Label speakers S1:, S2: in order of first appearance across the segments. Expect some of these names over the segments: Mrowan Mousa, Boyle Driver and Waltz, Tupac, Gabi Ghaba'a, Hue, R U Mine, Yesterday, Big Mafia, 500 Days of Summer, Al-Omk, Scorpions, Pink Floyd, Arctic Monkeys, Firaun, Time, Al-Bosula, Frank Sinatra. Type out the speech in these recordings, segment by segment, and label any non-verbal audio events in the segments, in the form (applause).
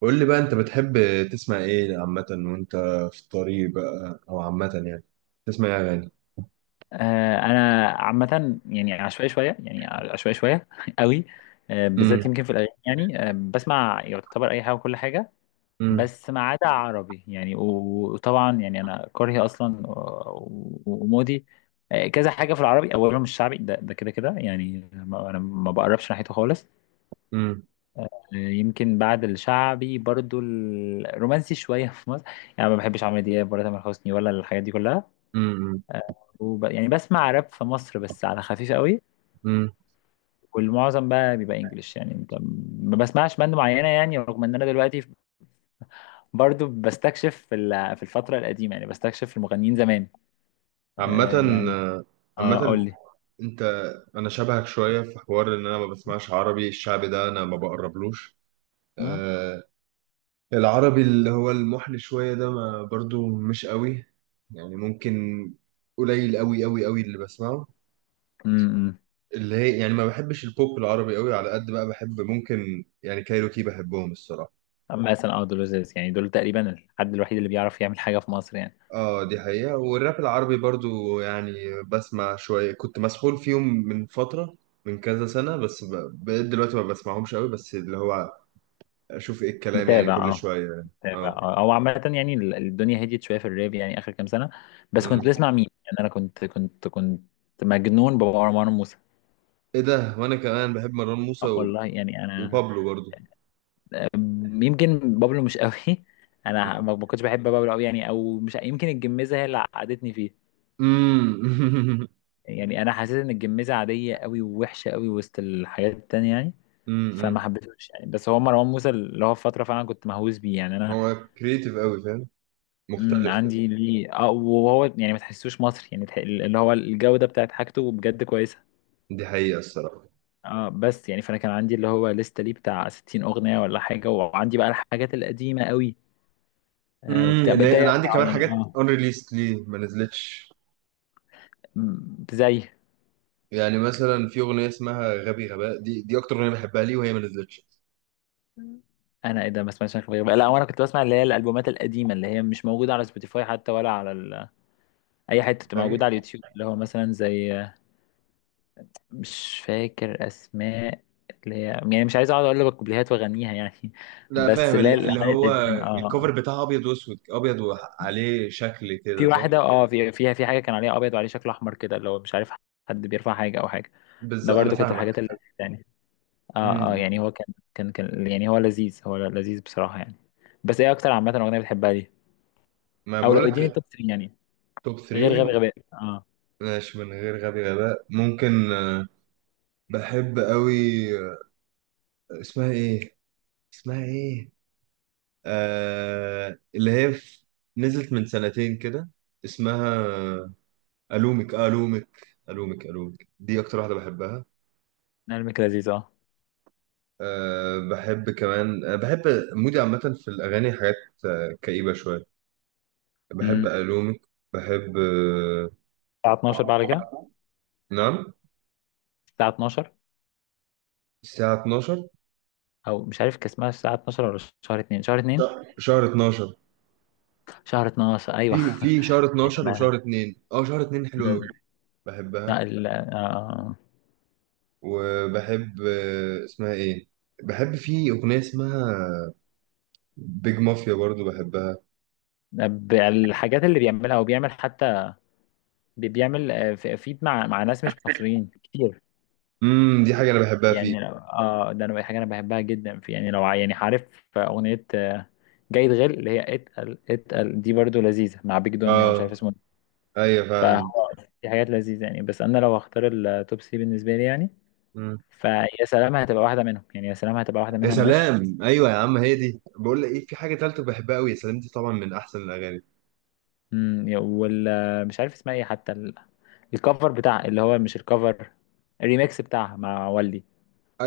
S1: قول لي بقى انت بتحب تسمع ايه عامة؟ وانت في الطريق بقى او عامة يعني تسمع ايه اغاني؟
S2: انا عامه يعني عشوائي شويه يعني عشوائي شويه (laughs) قوي.
S1: امم.
S2: بالذات يمكن في الاغاني يعني بسمع يعتبر اي حاجه وكل حاجه،
S1: امم.
S2: بس ما عدا عربي يعني وطبعا يعني انا كرهي اصلا ومودي. كذا حاجه في العربي، اولهم الشعبي، ده كده كده يعني انا ما بقربش ناحيته خالص.
S1: امم.
S2: يمكن بعد الشعبي برضو الرومانسي شويه (laughs) في مصر، يعني ما بحبش عمرو دياب ولا تامر حسني ولا الحاجات دي كلها.
S1: امم.
S2: يعني بسمع راب في مصر بس على خفيف قوي،
S1: امم.
S2: والمعظم بقى بيبقى انجلش يعني. انت ما بسمعش باند معينه يعني، رغم ان انا دلوقتي برضو بستكشف في في الفتره القديمه، يعني بستكشف في المغنيين زمان. آه
S1: عامة
S2: يعني، آه قول
S1: عامة
S2: لي.
S1: انت انا شبهك شوية في حوار ان انا ما بسمعش عربي، الشعبي ده انا ما بقربلوش.
S2: م-
S1: آه. العربي اللي هو المحن شوية ده ما برضو مش قوي، يعني ممكن قليل قوي قوي قوي اللي بسمعه،
S2: م- م.
S1: اللي هي يعني ما بحبش البوب العربي قوي، على قد بقى بحب ممكن يعني كايروكي، بحبهم الصراحة.
S2: مثلا اه دول لذيذ يعني، دول تقريبا الحد الوحيد اللي بيعرف يعمل حاجه في مصر يعني.
S1: اه، دي حقيقة. والراب العربي برضو يعني بسمع شوية، كنت مسحول فيهم من فترة، من كذا سنة، بس بقيت دلوقتي ما بسمعهمش قوي، بس اللي هو اشوف ايه الكلام يعني
S2: متابع
S1: كل
S2: اه،
S1: شوية يعني.
S2: متابع
S1: اه.
S2: اه، او عامه يعني الدنيا هديت شويه في الراب يعني، اخر كام سنه. بس كنت
S1: أمم.
S2: بسمع مين؟ يعني انا كنت مجنون بمروان موسى.
S1: ايه ده، وانا كمان بحب مروان موسى
S2: والله يعني انا
S1: وبابلو برضو.
S2: يمكن بابلو مش قوي. (laughs) انا
S1: أمم.
S2: ما كنتش بحب بابلو قوي يعني، او مش يمكن الجميزه هي اللي عقدتني فيه،
S1: أمم. (laughs)
S2: يعني انا حسيت ان الجميزه عاديه قوي ووحشه قوي وسط الحياه التانية يعني. فما
S1: أمم.
S2: حبيتهوش يعني، بس هو مروان موسى اللي هو في فتره فعلا كنت مهووس بيه يعني انا.
S1: هو كريتيف قوي، فاهم، مختلف كده.
S2: عندي ليه اه، وهو يعني ما تحسوش مصري يعني، اللي هو الجوده بتاعت حاجته بجد كويسه.
S1: دي حقيقة الصراحة.
S2: اه بس يعني فانا كان عندي اللي هو لسه ليه بتاع 60 اغنيه ولا حاجه، وعندي بقى الحاجات القديمه قوي. آه وبتاع ده
S1: انا عندي
S2: يقطع
S1: كمان
S2: يعني
S1: حاجات
S2: اه.
S1: unreleased، ليه ما نزلتش؟
S2: زي
S1: يعني مثلا في اغنيه اسمها غبي غباء، دي اكتر اغنيه بحبها ليه وهي ما نزلتش.
S2: مم. انا ايه ده؟ ما سمعتش عن خليجي بقى. لا وانا كنت بسمع اللي هي الالبومات القديمه اللي هي مش موجوده على سبوتيفاي حتى ولا على اي حته بتبقى
S1: فاهم.
S2: موجوده على اليوتيوب، اللي هو مثلا زي، مش فاكر اسماء، اللي هي يعني مش عايز اقعد اقول لك الكوبليهات واغنيها يعني (laughs)
S1: لا
S2: بس
S1: فاهم،
S2: اللي هي
S1: اللي
S2: الاغاني
S1: هو
S2: القديمه اه
S1: الكوفر
S2: آه.
S1: بتاعها ابيض واسود، ابيض وعليه شكل
S2: في
S1: كده، صح؟
S2: واحده اه فيها حاجه كان عليها ابيض وعليه شكل احمر كده، اللي هو مش عارف، حد بيرفع حاجه او حاجه.
S1: بالظبط
S2: ده
S1: انا
S2: برضو كانت
S1: فاهمك.
S2: الحاجات اللذيذه يعني. اه اه يعني
S1: امم.
S2: هو كان يعني، هو لذيذ، هو لذيذ بصراحه يعني. بس ايه اكتر عامه اغنيه بتحبها دي؟
S1: ما
S2: او لو اديني
S1: بقولك.
S2: التوب 3 يعني،
S1: توب
S2: غير غبي
S1: 3.
S2: غباء اه،
S1: ماشي، من غير غبي غباء ممكن بحب قوي. آه، اسمها ايه؟ اسمها ايه؟ اللي هي نزلت من سنتين كده، اسمها الومك، الومك الومك الومك، دي اكتر واحده بحبها.
S2: نعمل لذيذ اه.
S1: بحب كمان، بحب مودي عامة في الأغاني حاجات، كئيبة شوية، بحب
S2: امم،
S1: ألومك، بحب.
S2: الساعة 12 بعد كده،
S1: نعم.
S2: الساعة 12،
S1: الساعة 12.
S2: او مش عارف كان اسمها الساعة 12 ولا شهر 2، شهر 2،
S1: شهر 12.
S2: شهر 12 ايوه.
S1: في
S2: (laughs)
S1: في شهر 12
S2: احنا
S1: وشهر 2، شهر 2 حلو قوي،
S2: امم لا
S1: بحبها. وبحب اسمها ايه. بحب في أغنية اسمها بيج مافيا برضو، بحبها.
S2: الحاجات اللي بيعملها او بيعمل حتى، بيعمل فيد مع ناس مش مصريين كتير.
S1: دي حاجة أنا بحبها فيه.
S2: يعني اه ده انا حاجة انا بحبها جدا في يعني لو يعني عارف اغنية جيد غل، اللي هي اتقل اتقل دي برضو لذيذة مع بيج دوني ولا مش عارف
S1: اه،
S2: اسمه.
S1: ايوه فعلا.
S2: فهو في حاجات لذيذة يعني، بس أنا لو هختار التوب 3 بالنسبة لي يعني، فيا سلام هتبقى واحدة منهم يعني، يا سلام هتبقى واحدة
S1: يا
S2: منهم، وش
S1: سلام، ايوه يا عم، هي دي، بقول لك ايه، في حاجه تالته بحبها قوي، يا سلام، دي طبعا من احسن الاغاني.
S2: مم، وال مش عارف اسمها ايه حتى الكفر بتاع، اللي هو مش الكفر، الريميكس بتاعها مع والدي.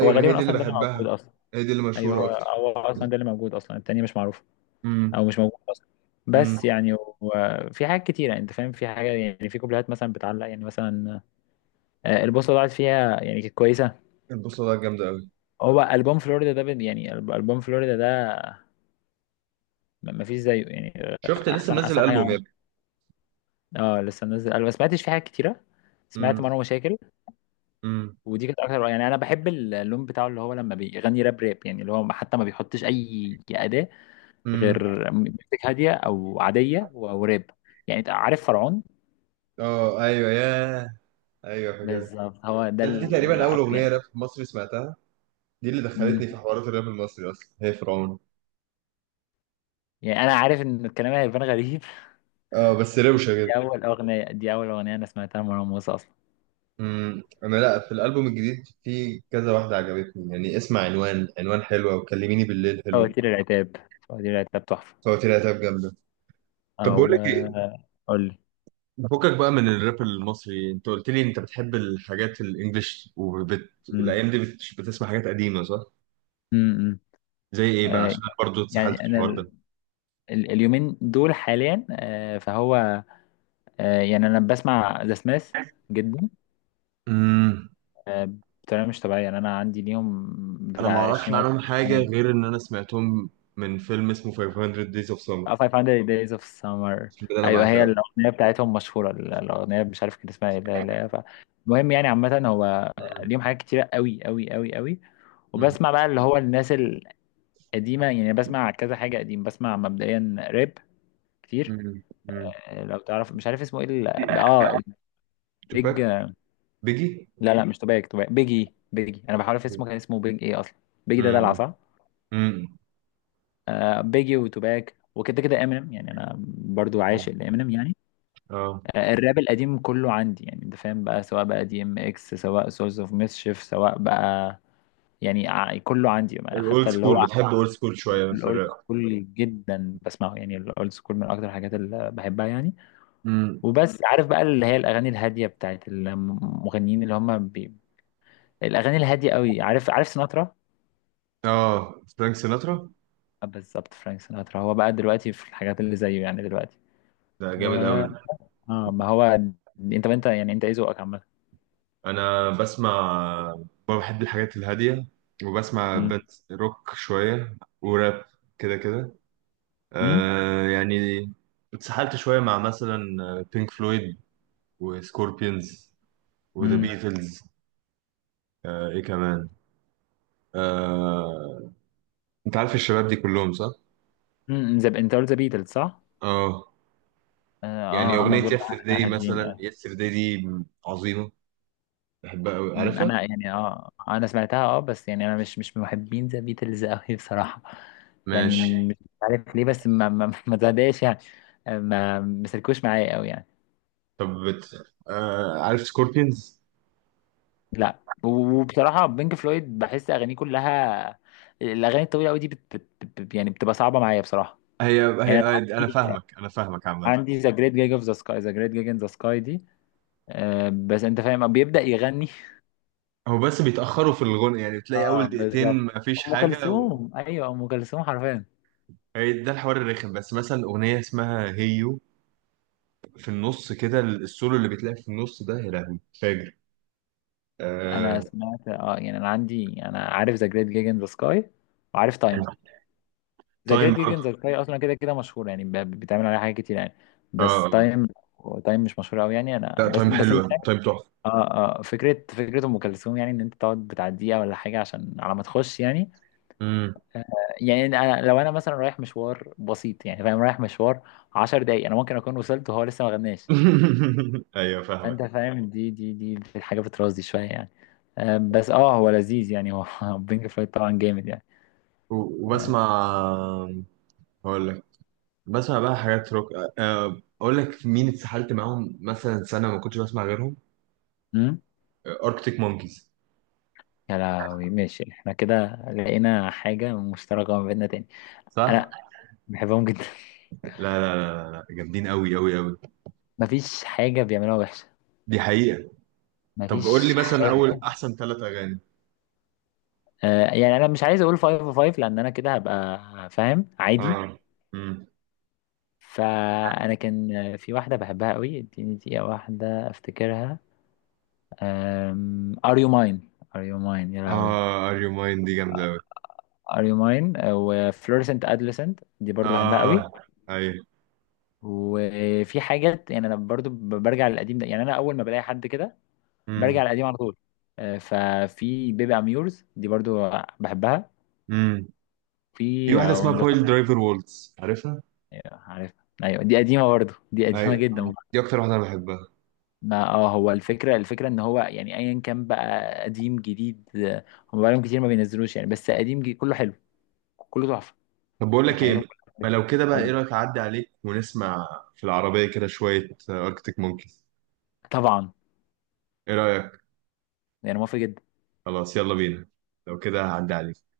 S2: هو
S1: ما هي
S2: غالبا
S1: دي اللي
S2: اصلا ده اللي موجود
S1: بحبها.
S2: اصلا.
S1: هي دي اللي
S2: ايوه
S1: مشهوره
S2: هو
S1: اكتر.
S2: هو اصلا ده اللي موجود اصلا، التاني مش معروف
S1: امم.
S2: او مش موجود اصلا.
S1: امم.
S2: بس يعني وفي حاجات كتيره، انت فاهم، في حاجه يعني، في كوبليهات مثلا بتعلق يعني، مثلا البوصه ضاعت فيها يعني، كانت كويسه.
S1: البوصله ده جامده قوي.
S2: هو ألبوم فلوريدا ده يعني ألبوم فلوريدا ده مفيش زيه يعني،
S1: شفت لسه
S2: أحسن
S1: منزل
S2: أحسن حاجة
S1: البوم يا
S2: عمل.
S1: ابني؟
S2: اه لسه منزل، أنا ما سمعتش فيه حاجات كتيرة. سمعت
S1: امم.
S2: مرة مشاكل،
S1: امم.
S2: ودي كانت أكتر. يعني أنا بحب اللون بتاعه اللي هو لما بيغني راب يعني، اللي هو حتى ما بيحطش أي أداة
S1: امم.
S2: غير ميوزك هادية أو عادية وراب. يعني أنت عارف فرعون؟
S1: اه، ايوه ايوه فاكرها.
S2: بالظبط، هو ده
S1: دي تقريبا اول اغنيه
S2: يعني
S1: راب مصري سمعتها، دي اللي
S2: مم.
S1: دخلتني في حوارات الراب المصري اصلا، هي فرعون.
S2: يعني أنا عارف إن الكلام هيبان غريب. (laughs)
S1: اه، بس روشه
S2: دي
S1: جدا.
S2: أول أغنية، دي أول أغنية أنا سمعتها لمروان موسى أصلا.
S1: انا لا، في الالبوم الجديد في كذا واحده عجبتني، يعني اسمع عنوان، عنوان حلوه وكلميني بالليل حلوه.
S2: فواتير العتاب، فواتير العتاب تحفة،
S1: فهو لي هتبقى جامدة. طب بقول
S2: او
S1: لك ايه.
S2: قول لي.
S1: فكك بقى من الراب المصري، انت قلت لي انت بتحب الحاجات الانجليش
S2: امم،
S1: الايام دي بتسمع حاجات قديمة، صح؟
S2: إمم.
S1: زي ايه بقى؟
S2: آه،
S1: عشان انا برضه اتسحلت
S2: يعني
S1: في
S2: انا
S1: الحوار ده.
S2: اليومين دول حاليا فهو يعني انا بسمع ذا سميث جدا،
S1: امم
S2: آه، بطريقه مش طبيعيه يعني. انا عندي اليوم
S1: انا ما
S2: بتاع
S1: اعرفش
S2: 20 مره
S1: عنهم حاجة
S2: اغنيه
S1: غير ان انا سمعتهم من فيلم اسمه 500 Days of Summer.
S2: 500 Days of Summer.
S1: الفيلم ده انا
S2: ايوه هي
S1: بعشقه.
S2: الاغنيه بتاعتهم مشهوره، الاغنيه مش عارف كان اسمها ايه. لا المهم يعني، عامه هو
S1: مم.
S2: اليوم حاجات كتيره قوي قوي قوي قوي،
S1: مم.
S2: وبسمع بقى اللي هو الناس القديمه يعني، بسمع كذا حاجه قديم، بسمع مبدئيا راب كتير.
S1: مم. مم.
S2: لو تعرف مش عارف اسمه ايه اه،
S1: توباك.
S2: البيج.
S1: بيجي.
S2: لا مش توباك، توباك بيجي بيجي، انا بحاول في اسمه، كان اسمه بيج ايه اصلا؟ بيجي ده دلع
S1: مم.
S2: صح.
S1: مم.
S2: آه بيجي وتوباك وكده كده امينيم، يعني انا برضو عاشق لامينيم يعني.
S1: اه
S2: آه الراب القديم كله عندي يعني، انت فاهم بقى، سواء بقى دي ام اكس، سواء سورس اوف ميسشيف، سواء بقى يعني كله عندي،
S1: الاولد
S2: حتى اللي هو
S1: سكول، بتحب اولد سكول شويه في
S2: الاولد
S1: الراب؟
S2: سكول جدا بسمعه يعني، الاولد سكول من اكتر الحاجات اللي بحبها يعني.
S1: مم.
S2: وبس عارف بقى اللي هي الاغاني الهاديه بتاعت المغنيين اللي هم الاغاني الهاديه قوي، عارف، عارف سيناترا؟
S1: اه، فرانك سيناترا.
S2: بالظبط فرانك سيناترا. هو بقى دلوقتي في الحاجات اللي زيه يعني دلوقتي،
S1: ده
S2: و
S1: جامد قوي.
S2: اه ما هو، انت يعني انت ايه ذوقك عامه؟
S1: انا بسمع، بحب الحاجات الهاديه، وبسمع
S2: امم
S1: بات روك شويه، وراب، كده كده.
S2: امم
S1: يعني اتسحلت شويه مع مثلا بينك فلويد وسكوربينز وذا
S2: امم
S1: بيتلز. ايه كمان، آه انت عارف الشباب دي كلهم، صح؟
S2: امم انت قلت ذا بيتلز صح؟
S1: اه
S2: اه
S1: يعني
S2: هما
S1: اغنيه
S2: دول
S1: يسترداي
S2: هادين
S1: مثلا،
S2: آه.
S1: يسترداي دي عظيمه، بحبها قوي،
S2: أمم،
S1: عارفها.
S2: انا يعني اه انا سمعتها اه، بس يعني انا مش من محبين ذا بيتلز قوي بصراحه يعني.
S1: ماشي.
S2: مش عارف ليه، بس ما زهداش يعني، ما مسلكوش معايا قوي يعني.
S1: طب عارف سكوربينز.
S2: لا وبصراحة بينك فلويد بحس أغانيه كلها، الأغاني الطويلة أوي دي يعني بتبقى صعبة معايا بصراحة،
S1: هي
S2: يعني
S1: هي
S2: أنا
S1: انا
S2: عندي،
S1: فاهمك، انا فاهمك عامه.
S2: عندي ذا جريت جيج اوف ذا سكاي، ذا جريت جيج ان ذا سكاي دي، آه بس أنت فاهم بيبدأ يغني.
S1: هو بس بيتاخروا في الغنى، يعني
S2: (laughs)
S1: بتلاقي اول
S2: اه
S1: دقيقتين
S2: بالظبط،
S1: مفيش
S2: أم
S1: حاجه.
S2: كلثوم أيوه، أم كلثوم حرفيا.
S1: هي ده الحوار الرخم، بس مثلا اغنيه اسمها هيو، في النص كده، السولو اللي بتلاقي في النص ده، يا لهوي فاجر.
S2: أنا
S1: آه.
S2: سمعت اه يعني، أنا عندي، أنا عارف ذا جريت جيج ان ذا سكاي وعارف تايم. ذا
S1: تايم
S2: جريت جيج ان
S1: برضه.
S2: ذا سكاي أصلا كده كده مشهور يعني، بيتعمل عليها حاجات كتير يعني،
S1: اه،
S2: بس
S1: آه.
S2: تايم، تايم مش مشهور أوي يعني أنا
S1: لا،
S2: بس
S1: تايم
S2: بس اه
S1: حلوه، تايم تحفه.
S2: اه، فكرة ام كلثوم يعني، ان انت تقعد بتاع دقيقة ولا حاجة عشان على ما تخش يعني.
S1: مم.
S2: آه، يعني انا لو انا مثلا رايح مشوار بسيط يعني، فاهم، رايح مشوار عشر دقايق، انا ممكن اكون وصلت وهو لسه ما غناش.
S1: (laughs) ايوه فاهمك.
S2: فانت فاهم، دي حاجة بترازي شوية يعني، بس اه هو لذيذ يعني هو، (laughs) بينك فلويد طبعا جامد يعني، آه،
S1: وبسمع. هقول لك. بسمع بقى حاجات روك، اقول لك مين اتسحلت معاهم، مثلا سنه ما كنتش بسمع غيرهم،
S2: امم.
S1: اركتيك مونكيز.
S2: يا لهوي ماشي، احنا كده لقينا حاجة مشتركة ما بيننا تاني.
S1: صح.
S2: انا بحبهم جدا.
S1: لا لا لا لا لا، جامدين قوي قوي قوي.
S2: (laughs) مفيش حاجة بيعملوها وحشة،
S1: دي حقيقة. طب قول لي
S2: مفيش
S1: مثلا اول
S2: حاجة.
S1: احسن 3 اغاني.
S2: يعني انا مش عايز اقول 5 لان انا كده هبقى، فاهم، عادي.
S1: اه. امم.
S2: فانا كان في واحده بحبها قوي، اديني دقيقه واحده افتكرها. ار يو ماين، ار يو ماين يا لهوي،
S1: اه، ار يو ماين دي جامدة قوي.
S2: ار يو ماين، وفلورسنت ادلسنت دي برضو بحبها
S1: اه،
S2: قوي.
S1: ايوه.
S2: وفي حاجات يعني انا برضو برجع للقديم ده يعني، انا اول ما بلاقي حد كده برجع
S1: امم.
S2: للقديم على طول. ففي بيبي اميورز دي برضو بحبها،
S1: امم. في
S2: في
S1: واحدة اسمها
S2: وينز،
S1: بويل درايفر وولتس، عارفها؟
S2: عارف؟ ايوه دي قديمه برضو، دي قديمه
S1: ايوه.
S2: جدا.
S1: دي اكتر واحدة انا بحبها.
S2: ما اه هو الفكرة، الفكرة ان هو يعني ايا كان بقى، قديم جديد هم بقالهم كتير ما بينزلوش يعني، بس قديم جديد كله حلو، كله تحفة،
S1: طب بقول
S2: يعني
S1: لك
S2: حاجاتهم
S1: ايه.
S2: كلها
S1: ما
S2: حلوة.
S1: لو كده
S2: أقول
S1: بقى، ايه
S2: لك.
S1: رايك اعدي عليك ونسمع في العربية كده شوية اركتيك مونكيز؟
S2: طبعا،
S1: ايه رايك؟
S2: يعني موافق جدا.
S1: خلاص يلا بينا، لو كده هعدي عليك.